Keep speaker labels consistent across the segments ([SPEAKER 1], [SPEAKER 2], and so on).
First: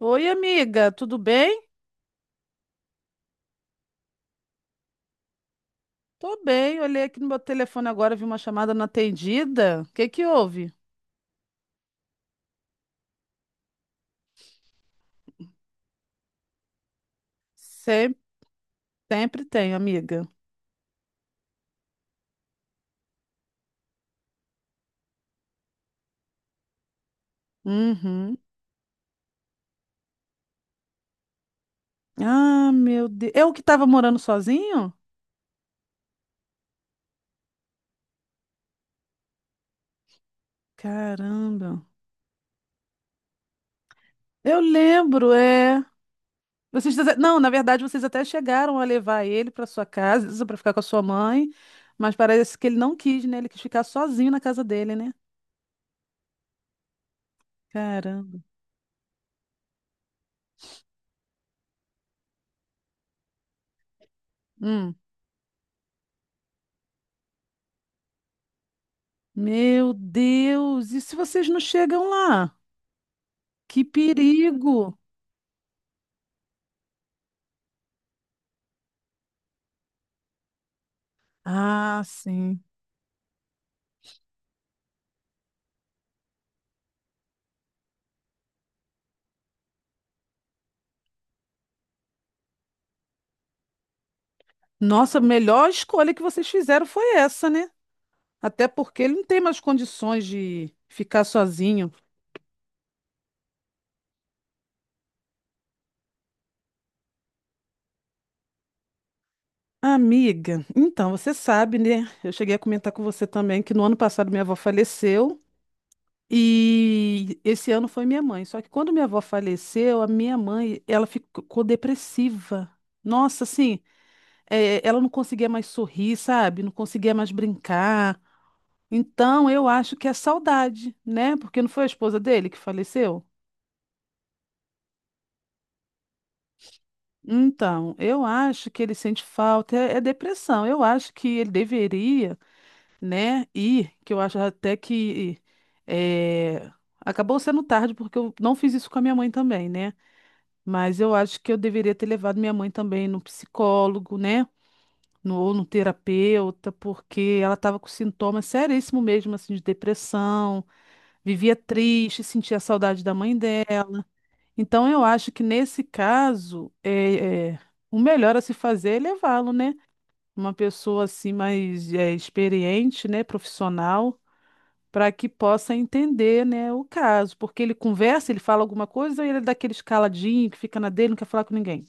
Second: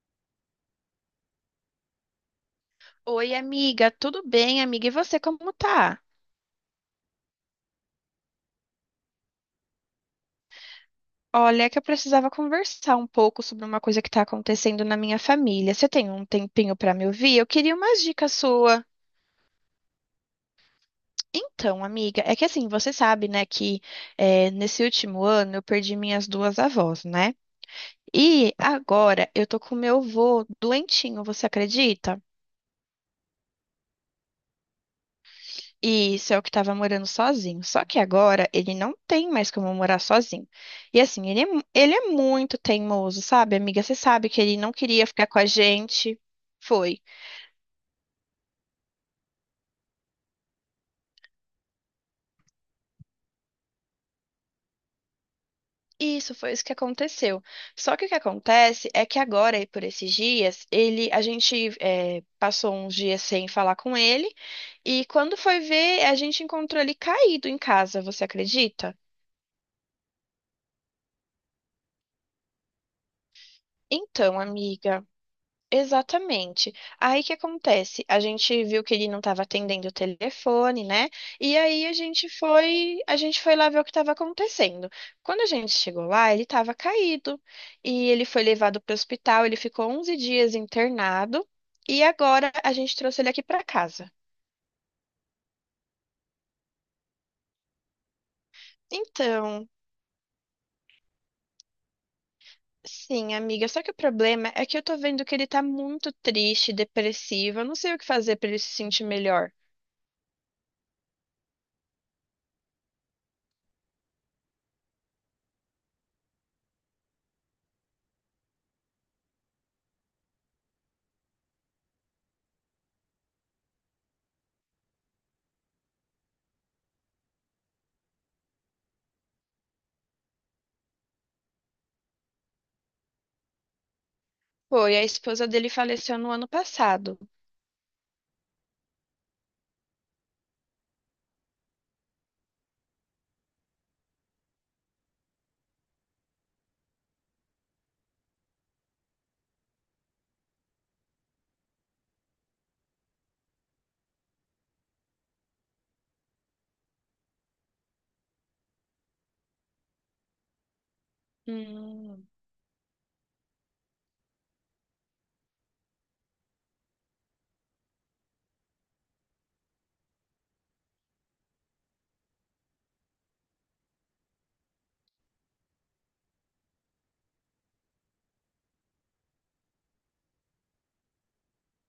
[SPEAKER 1] Oi, amiga, tudo bem?
[SPEAKER 2] Oi, amiga, tudo bem, amiga? E você, como tá?
[SPEAKER 1] Tô bem, olhei aqui no meu telefone agora, vi uma chamada não atendida. O que que houve?
[SPEAKER 2] Olha, é que eu precisava conversar um pouco sobre uma coisa que tá acontecendo na minha família. Você tem um tempinho pra me ouvir? Eu queria umas
[SPEAKER 1] Sempre,
[SPEAKER 2] dicas sua.
[SPEAKER 1] sempre tenho, amiga.
[SPEAKER 2] Então, amiga, é que assim, você sabe, né, que nesse último ano eu perdi minhas duas avós, né?
[SPEAKER 1] Uhum.
[SPEAKER 2] E agora eu tô com meu avô doentinho, você acredita?
[SPEAKER 1] Ah, meu Deus. Eu que tava morando sozinho?
[SPEAKER 2] E isso é o que estava morando sozinho. Só que agora ele não tem mais como morar sozinho. E assim, ele é,
[SPEAKER 1] Caramba.
[SPEAKER 2] ele é muito teimoso, sabe, amiga? Você sabe que ele
[SPEAKER 1] Eu
[SPEAKER 2] não queria ficar
[SPEAKER 1] lembro,
[SPEAKER 2] com a
[SPEAKER 1] é.
[SPEAKER 2] gente. Foi.
[SPEAKER 1] Não, na verdade, vocês até chegaram a levar ele pra sua casa, pra ficar com a sua mãe, mas parece que ele não quis, né? Ele quis ficar sozinho na casa dele, né?
[SPEAKER 2] Isso foi isso que aconteceu. Só que o que
[SPEAKER 1] Caramba.
[SPEAKER 2] acontece é que agora, e por esses dias, ele, a gente passou uns dias sem falar com ele.
[SPEAKER 1] Hum.
[SPEAKER 2] E quando foi ver, a gente encontrou ele caído em casa, você acredita?
[SPEAKER 1] Meu Deus, e se vocês não chegam lá? Que
[SPEAKER 2] Então,
[SPEAKER 1] perigo!
[SPEAKER 2] amiga. Exatamente. Aí o que acontece? A gente viu que ele não estava atendendo o telefone, né? E aí
[SPEAKER 1] Ah, sim.
[SPEAKER 2] a gente foi lá ver o que estava acontecendo. Quando a gente chegou lá, ele estava caído e ele foi levado para o hospital. Ele ficou 11 dias internado e agora a gente trouxe ele aqui para casa.
[SPEAKER 1] Nossa, a melhor escolha que vocês fizeram foi essa, né? Até porque ele não tem mais
[SPEAKER 2] Então,
[SPEAKER 1] condições de ficar sozinho.
[SPEAKER 2] sim, amiga. Só que o problema é que eu tô vendo que ele tá muito triste, depressivo. Eu não sei o que fazer para ele se sentir melhor.
[SPEAKER 1] Amiga, então você sabe, né? Eu cheguei a comentar com você também que no ano passado minha avó faleceu e esse ano foi minha mãe. Só que quando minha avó faleceu, a minha mãe, ela ficou depressiva. Nossa, assim, ela não conseguia mais sorrir, sabe? Não conseguia mais brincar. Então, eu acho que é saudade, né? Porque não foi a esposa dele que faleceu?
[SPEAKER 2] Foi, a esposa dele faleceu no ano passado.
[SPEAKER 1] Então, eu acho que ele sente falta, é depressão. Eu acho que ele deveria, né, ir, que eu acho até que eh, acabou sendo tarde, porque eu não fiz isso com a minha mãe também, né? Mas eu acho que eu deveria ter levado minha mãe também no psicólogo, né? No, ou no terapeuta, porque ela estava com sintomas seríssimos mesmo, assim, de depressão, vivia triste,
[SPEAKER 2] Hum.
[SPEAKER 1] sentia saudade da mãe dela. Então, eu acho que nesse caso, o melhor a se fazer é levá-lo, né? Uma pessoa assim mais experiente, né? Profissional, para que possa entender, né, o caso. Porque ele conversa, ele fala alguma coisa, ou ele é daquele escaladinho que fica na dele, não quer falar com ninguém.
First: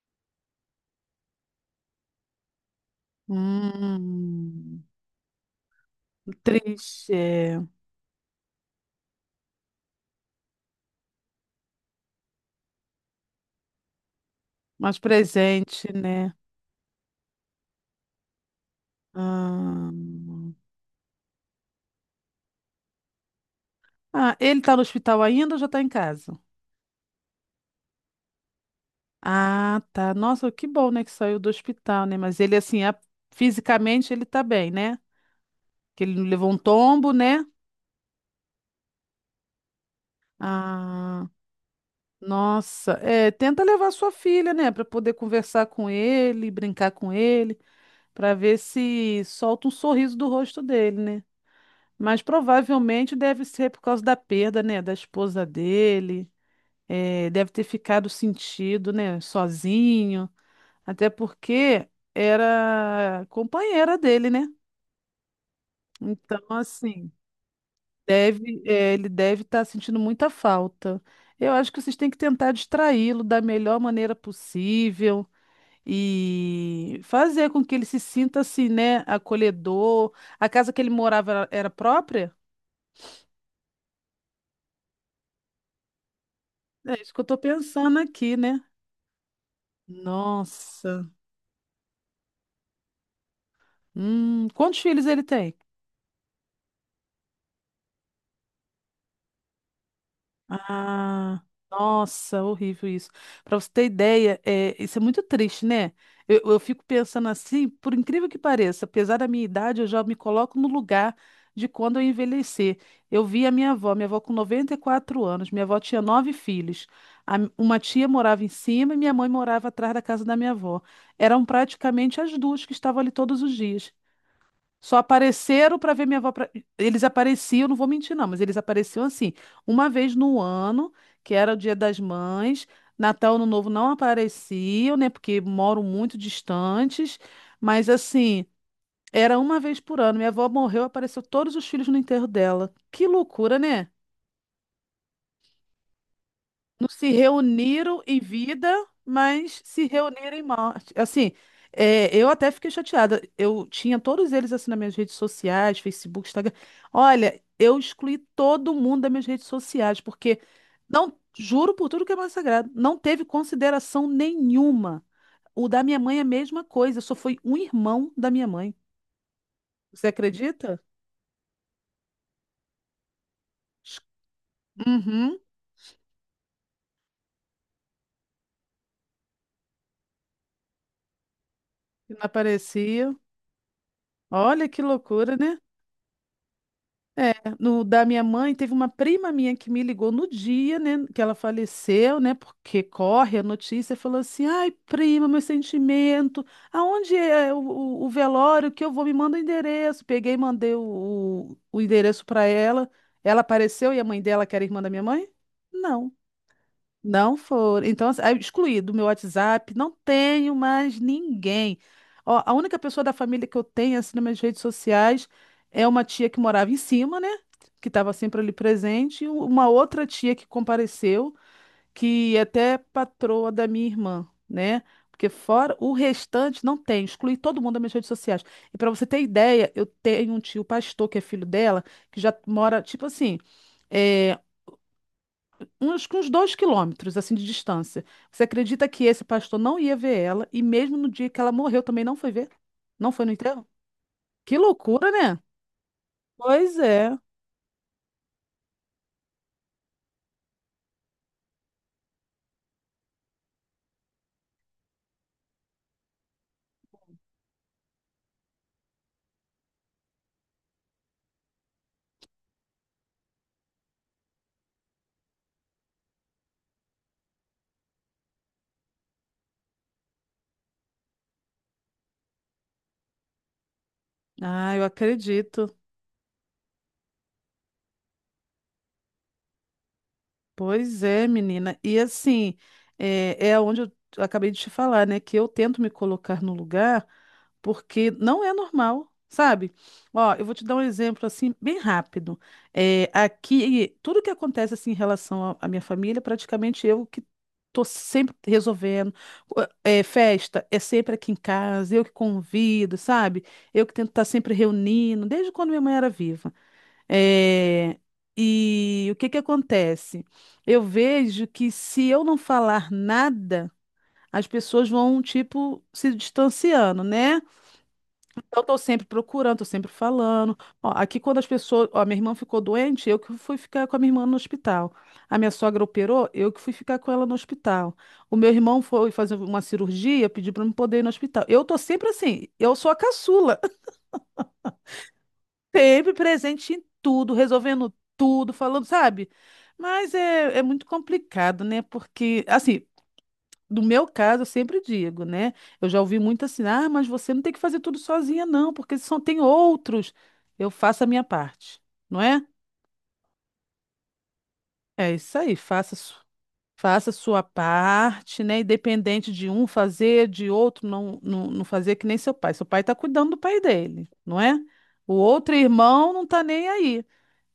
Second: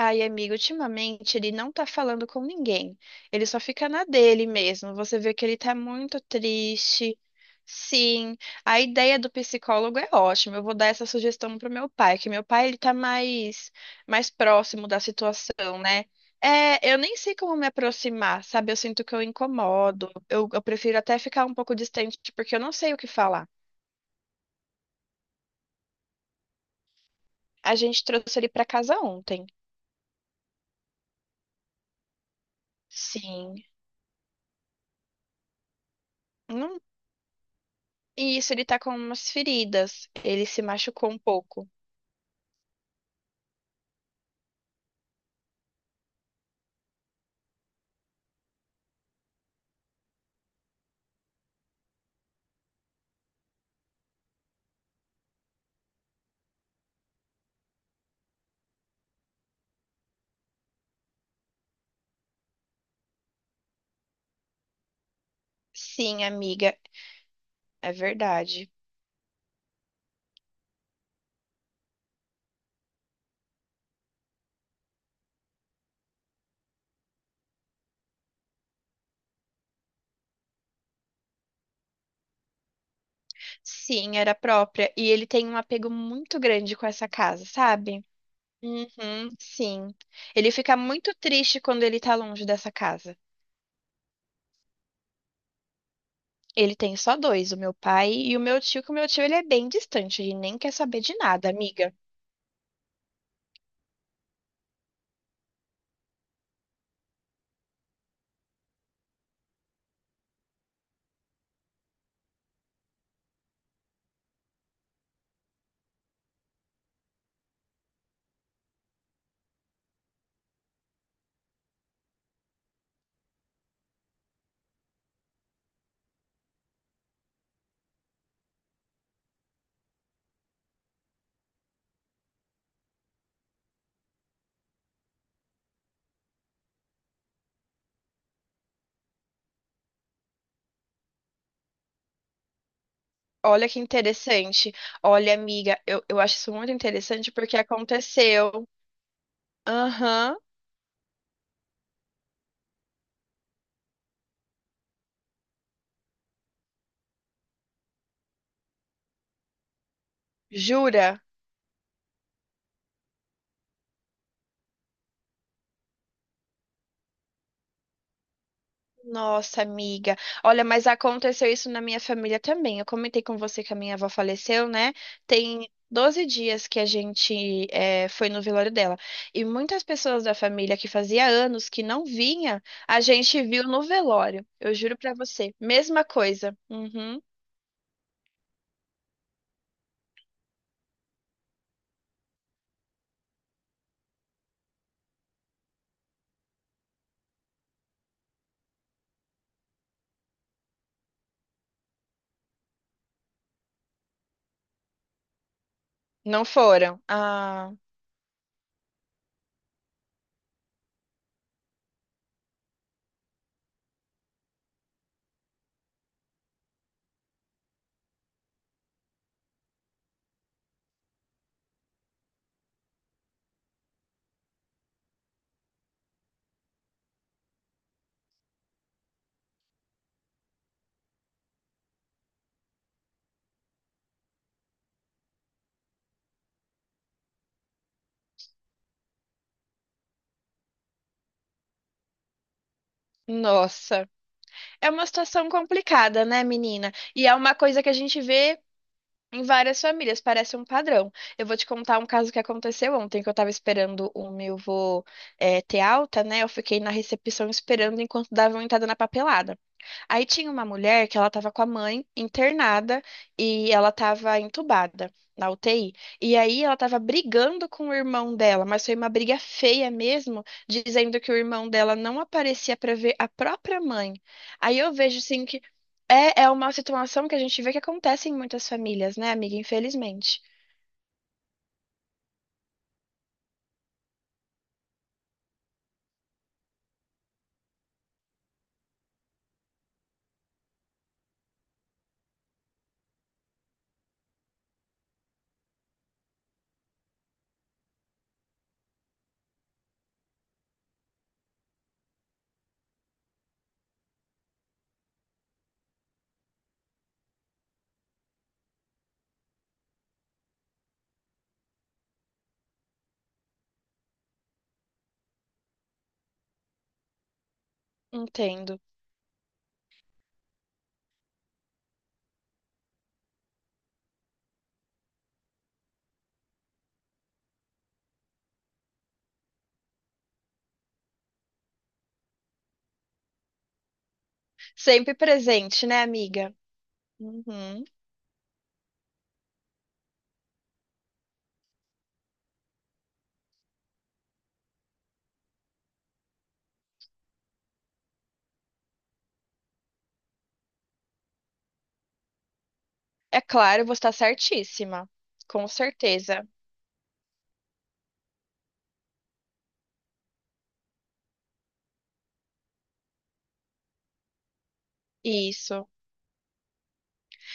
[SPEAKER 2] Ai, amigo, ultimamente ele não tá falando com ninguém. Ele só fica na dele
[SPEAKER 1] Hum,
[SPEAKER 2] mesmo. Você vê que ele tá muito
[SPEAKER 1] triste,
[SPEAKER 2] triste.
[SPEAKER 1] é.
[SPEAKER 2] Sim, a ideia do psicólogo é ótima. Eu vou dar essa sugestão pro meu pai, que meu pai ele tá mais próximo
[SPEAKER 1] Mais
[SPEAKER 2] da situação,
[SPEAKER 1] presente,
[SPEAKER 2] né?
[SPEAKER 1] né?
[SPEAKER 2] É, eu nem sei como me aproximar, sabe? Eu sinto que eu incomodo. Eu,
[SPEAKER 1] Hum.
[SPEAKER 2] eu prefiro até ficar um pouco distante porque eu não sei o que falar.
[SPEAKER 1] Ah, ele está no hospital ainda ou já está em casa?
[SPEAKER 2] A gente trouxe ele pra casa ontem.
[SPEAKER 1] Ah, tá. Nossa, que bom, né, que saiu do hospital, né? Mas ele, assim,
[SPEAKER 2] Sim.
[SPEAKER 1] fisicamente ele tá bem, né? Que ele não levou um tombo, né?
[SPEAKER 2] E isso, ele tá com umas feridas. Ele se machucou um
[SPEAKER 1] Ah,
[SPEAKER 2] pouco.
[SPEAKER 1] nossa. É, tenta levar sua filha, né, pra poder conversar com ele, brincar com ele, pra ver se solta um sorriso do rosto dele, né? Mas provavelmente deve ser por causa da perda, né, da esposa dele. É, deve ter ficado sentido, né, sozinho. Até porque era companheira dele, né?
[SPEAKER 2] Sim,
[SPEAKER 1] Então,
[SPEAKER 2] amiga,
[SPEAKER 1] assim,
[SPEAKER 2] é verdade.
[SPEAKER 1] ele deve estar sentindo muita falta. Eu acho que vocês têm que tentar distraí-lo da melhor maneira possível e fazer com que ele se sinta assim, né, acolhedor. A casa que ele morava era própria?
[SPEAKER 2] Sim, era própria. E ele tem um apego muito grande com
[SPEAKER 1] É
[SPEAKER 2] essa
[SPEAKER 1] isso que eu tô
[SPEAKER 2] casa,
[SPEAKER 1] pensando
[SPEAKER 2] sabe?
[SPEAKER 1] aqui, né?
[SPEAKER 2] Uhum, sim. Ele fica
[SPEAKER 1] Nossa.
[SPEAKER 2] muito triste quando ele tá longe dessa casa.
[SPEAKER 1] Quantos filhos ele tem?
[SPEAKER 2] Ele tem só dois, o meu pai e o meu tio, que o meu tio ele é bem distante, ele nem quer saber de
[SPEAKER 1] Ah,
[SPEAKER 2] nada, amiga.
[SPEAKER 1] nossa, horrível isso. Para você ter ideia, isso é muito triste, né? Eu fico pensando assim, por incrível que pareça, apesar da minha idade, eu já me coloco no lugar de quando eu envelhecer. Eu vi a minha avó com 94 anos, minha avó tinha nove filhos. Uma tia morava em cima e minha mãe morava atrás da casa da minha avó. Eram praticamente as duas que estavam ali todos os dias. Só apareceram para ver minha avó. Eles apareciam, não vou mentir, não, mas eles apareciam assim, uma vez no ano, que era o Dia das Mães. Natal, Ano Novo não apareciam, né? Porque moram muito distantes. Mas assim, era uma vez por ano. Minha avó morreu, apareceu todos os filhos no enterro dela. Que loucura,
[SPEAKER 2] Olha que
[SPEAKER 1] né?
[SPEAKER 2] interessante. Olha, amiga, eu acho isso muito
[SPEAKER 1] Não se
[SPEAKER 2] interessante porque
[SPEAKER 1] reuniram em
[SPEAKER 2] aconteceu.
[SPEAKER 1] vida, mas se
[SPEAKER 2] Aham,
[SPEAKER 1] reuniram em morte. Assim, eu até fiquei chateada. Eu tinha todos eles assim nas minhas redes sociais, Facebook, Instagram. Olha, eu excluí todo mundo das minhas redes sociais, porque não,
[SPEAKER 2] jura?
[SPEAKER 1] juro por tudo que é mais sagrado, não teve consideração nenhuma. O da minha mãe é a mesma coisa, só foi um irmão da minha mãe.
[SPEAKER 2] Nossa,
[SPEAKER 1] Você
[SPEAKER 2] amiga. Olha,
[SPEAKER 1] acredita?
[SPEAKER 2] mas aconteceu isso na minha família também. Eu comentei com você que a minha avó faleceu, né?
[SPEAKER 1] Uhum,
[SPEAKER 2] Tem 12 dias que a gente foi no velório dela. E muitas pessoas da família que fazia anos que não
[SPEAKER 1] que não
[SPEAKER 2] vinha, a
[SPEAKER 1] aparecia.
[SPEAKER 2] gente viu no velório.
[SPEAKER 1] Olha
[SPEAKER 2] Eu
[SPEAKER 1] que
[SPEAKER 2] juro pra
[SPEAKER 1] loucura,
[SPEAKER 2] você.
[SPEAKER 1] né?
[SPEAKER 2] Mesma coisa. Uhum.
[SPEAKER 1] É, no da minha mãe, teve uma prima minha que me ligou no dia, né, que ela faleceu, né, porque corre a notícia, falou assim, ai, prima, meu sentimento, aonde é o velório que eu vou, me manda o endereço. Peguei e mandei o endereço para ela, ela apareceu e a mãe dela, que era irmã da minha mãe? Não.
[SPEAKER 2] Não foram.
[SPEAKER 1] Não
[SPEAKER 2] Ah,
[SPEAKER 1] foram. Então, assim, aí eu excluí do meu WhatsApp, não tenho mais ninguém. Ó, a única pessoa da família que eu tenho, assim, nas minhas redes sociais é uma tia que morava em cima, né? Que estava sempre ali presente, e uma outra tia que compareceu, que é até patroa da minha irmã, né? Porque fora o restante não tem, excluí todo mundo das minhas redes sociais. E para você ter ideia, eu tenho um tio pastor que é filho dela, que já mora, tipo assim. eh, uns 2 quilômetros assim de distância. Você acredita que esse pastor não ia ver ela e mesmo no dia que ela morreu também não foi ver? Não foi no enterro?
[SPEAKER 2] nossa.
[SPEAKER 1] Que
[SPEAKER 2] É uma
[SPEAKER 1] loucura, né?
[SPEAKER 2] situação complicada, né,
[SPEAKER 1] Pois
[SPEAKER 2] menina?
[SPEAKER 1] é.
[SPEAKER 2] E é uma coisa que a gente vê. Em várias famílias, parece um padrão. Eu vou te contar um caso que aconteceu ontem, que eu tava esperando o meu vô ter alta, né? Eu fiquei na recepção esperando enquanto davam entrada na papelada. Aí tinha uma mulher que ela estava com a mãe internada e ela estava entubada na UTI. E aí ela estava brigando com o irmão dela, mas foi uma briga feia mesmo, dizendo que o irmão dela não aparecia para ver a própria mãe.
[SPEAKER 1] Ah,
[SPEAKER 2] Aí
[SPEAKER 1] eu
[SPEAKER 2] eu vejo assim que
[SPEAKER 1] acredito.
[SPEAKER 2] é uma situação que a gente vê que acontece em muitas famílias, né, amiga? Infelizmente.
[SPEAKER 1] Pois é, menina. E assim, é onde eu acabei de te falar, né? Que eu tento me colocar no lugar porque não é normal, sabe? Ó, eu vou te dar um exemplo assim, bem rápido. É, aqui, tudo que acontece assim em relação à minha família, praticamente eu que tô sempre resolvendo. Ó, é, festa é sempre aqui em casa, eu que convido, sabe? Eu que tento estar sempre reunindo, desde quando minha mãe era viva. É, e o que que acontece? Eu vejo que se eu não falar nada, as pessoas vão, tipo, se distanciando, né? Então, eu
[SPEAKER 2] Entendo.
[SPEAKER 1] tô sempre procurando, tô sempre falando. Ó, aqui, quando as pessoas. Ó, minha irmã ficou doente, eu que fui ficar com a minha irmã no hospital. A minha sogra operou, eu que fui ficar com ela no hospital. O meu irmão foi fazer uma cirurgia, pediu pra eu não poder ir no hospital. Eu tô sempre assim, eu sou a caçula.
[SPEAKER 2] Sempre presente, né,
[SPEAKER 1] Sempre
[SPEAKER 2] amiga?
[SPEAKER 1] presente em tudo,
[SPEAKER 2] Uhum.
[SPEAKER 1] resolvendo tudo, falando, sabe? Mas é muito complicado, né? Porque, assim, no meu caso, eu sempre digo, né? Eu já ouvi muito assim, ah, mas você não tem que fazer tudo sozinha, não, porque só tem outros. Eu faço a minha parte, não é?
[SPEAKER 2] É claro, você está certíssima.
[SPEAKER 1] É isso aí,
[SPEAKER 2] Com certeza.
[SPEAKER 1] faça sua parte, né? Independente de um fazer, de outro não, não, não fazer que nem seu pai. Seu pai está cuidando do pai dele, não é? O outro
[SPEAKER 2] Isso.
[SPEAKER 1] irmão não está nem aí.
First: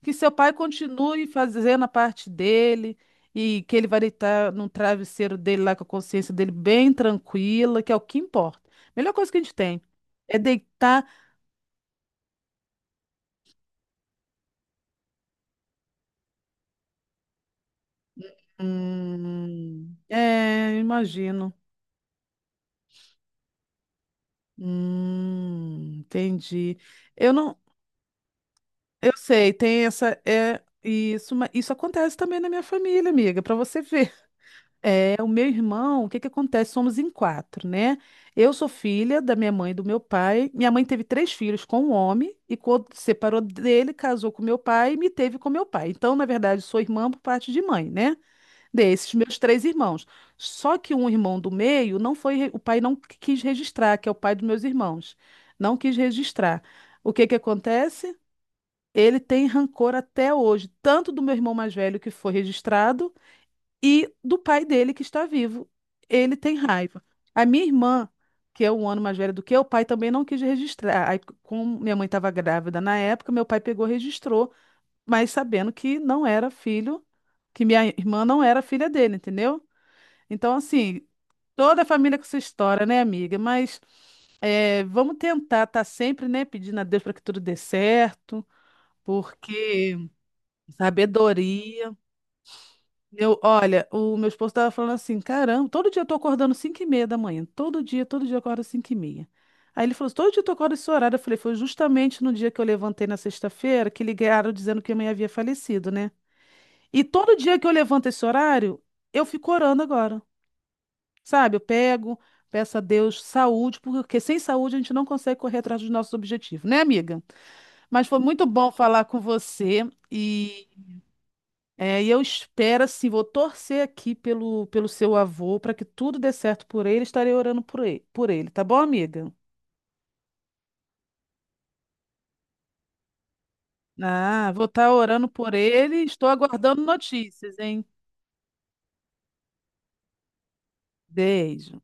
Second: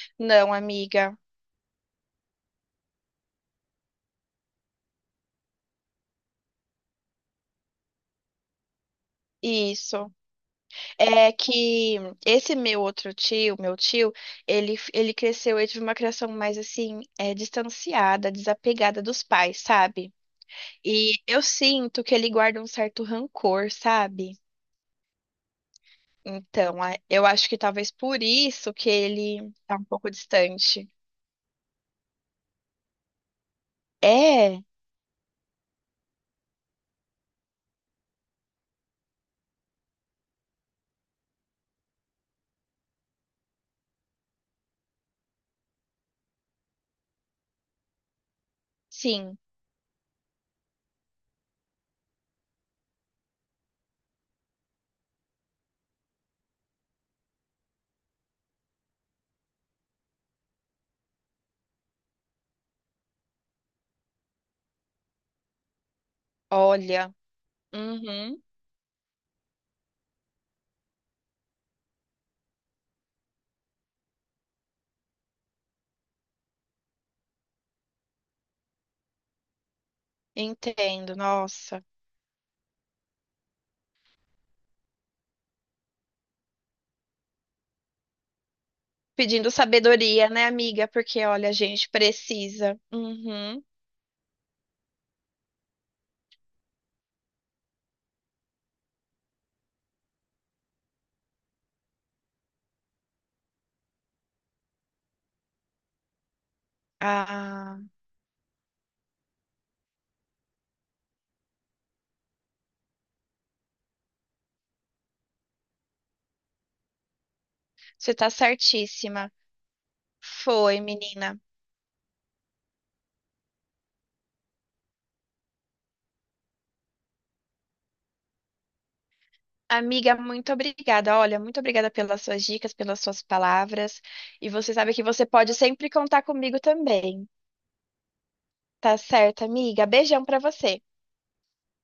[SPEAKER 1] Que seu pai
[SPEAKER 2] Não, amiga.
[SPEAKER 1] continue fazendo a parte dele e que ele vai deitar no travesseiro dele lá com a consciência dele bem tranquila, que é o que importa. Melhor coisa que a gente tem
[SPEAKER 2] Isso.
[SPEAKER 1] é deitar.
[SPEAKER 2] É que esse meu outro tio, meu tio, ele cresceu, ele teve uma criação mais assim, é, distanciada, desapegada dos pais, sabe?
[SPEAKER 1] É,
[SPEAKER 2] E eu
[SPEAKER 1] imagino.
[SPEAKER 2] sinto que ele guarda um certo rancor, sabe?
[SPEAKER 1] Entendi.
[SPEAKER 2] Então, eu
[SPEAKER 1] Eu
[SPEAKER 2] acho que
[SPEAKER 1] não,
[SPEAKER 2] talvez por isso que
[SPEAKER 1] eu
[SPEAKER 2] ele
[SPEAKER 1] sei,
[SPEAKER 2] tá um
[SPEAKER 1] tem
[SPEAKER 2] pouco
[SPEAKER 1] essa é
[SPEAKER 2] distante.
[SPEAKER 1] isso, mas isso acontece também na minha família, amiga, para você ver.
[SPEAKER 2] É,
[SPEAKER 1] É, o meu irmão, o que que acontece? Somos em quatro, né? Eu sou filha da minha mãe e do meu pai. Minha mãe teve três filhos com um homem e quando separou dele, casou com meu pai e me teve com meu pai. Então, na verdade, sou irmã por parte de mãe, né? Desses
[SPEAKER 2] sim.
[SPEAKER 1] meus três irmãos. Só que um irmão do meio não foi, re- o pai não qu- quis registrar, que é o pai dos meus irmãos. Não quis registrar. O que que acontece? Ele tem rancor até hoje, tanto do meu irmão mais velho que foi registrado e do pai dele que está vivo. Ele tem raiva.
[SPEAKER 2] Olha.
[SPEAKER 1] A minha irmã,
[SPEAKER 2] Uhum,
[SPEAKER 1] que é 1 ano mais velha do que eu, o pai também não quis registrar. Aí, como minha mãe estava grávida na época, meu pai pegou e registrou, mas sabendo que não era filho, que minha irmã não era filha dele, entendeu? Então, assim,
[SPEAKER 2] entendo.
[SPEAKER 1] toda
[SPEAKER 2] Nossa.
[SPEAKER 1] a família com sua história, né, amiga? Mas vamos tentar estar sempre, né, pedindo a Deus para que tudo dê certo,
[SPEAKER 2] Pedindo
[SPEAKER 1] porque
[SPEAKER 2] sabedoria, né, amiga? Porque, olha, a gente
[SPEAKER 1] sabedoria
[SPEAKER 2] precisa.
[SPEAKER 1] eu,
[SPEAKER 2] Uhum.
[SPEAKER 1] olha, o meu esposo estava falando assim, caramba, todo dia eu tô acordando 5:30 da manhã, todo dia eu acordo 5 e meia. Aí ele falou assim, todo dia tu acorda esse horário. Eu falei, foi justamente no dia que eu levantei na sexta-feira que ligaram dizendo que a mãe havia falecido, né? E todo dia que eu
[SPEAKER 2] Ah.
[SPEAKER 1] levanto esse horário, eu fico orando agora, sabe? Eu pego, peço a Deus saúde, porque sem saúde a gente não consegue correr atrás dos nossos objetivos, né, amiga? Mas
[SPEAKER 2] Você
[SPEAKER 1] foi
[SPEAKER 2] tá
[SPEAKER 1] muito bom falar com
[SPEAKER 2] certíssima.
[SPEAKER 1] você e
[SPEAKER 2] Foi, menina.
[SPEAKER 1] é, e eu espero, assim, vou torcer aqui pelo seu avô para que tudo dê certo por ele. Estarei orando por ele, tá bom, amiga?
[SPEAKER 2] Amiga, muito obrigada. Olha, muito obrigada pelas suas dicas, pelas suas palavras. E
[SPEAKER 1] Ah, vou
[SPEAKER 2] você
[SPEAKER 1] estar
[SPEAKER 2] sabe que você
[SPEAKER 1] orando
[SPEAKER 2] pode
[SPEAKER 1] por
[SPEAKER 2] sempre
[SPEAKER 1] ele.
[SPEAKER 2] contar
[SPEAKER 1] Estou
[SPEAKER 2] comigo
[SPEAKER 1] aguardando
[SPEAKER 2] também.
[SPEAKER 1] notícias, hein?
[SPEAKER 2] Tá certo, amiga? Beijão pra você.
[SPEAKER 1] Beijo.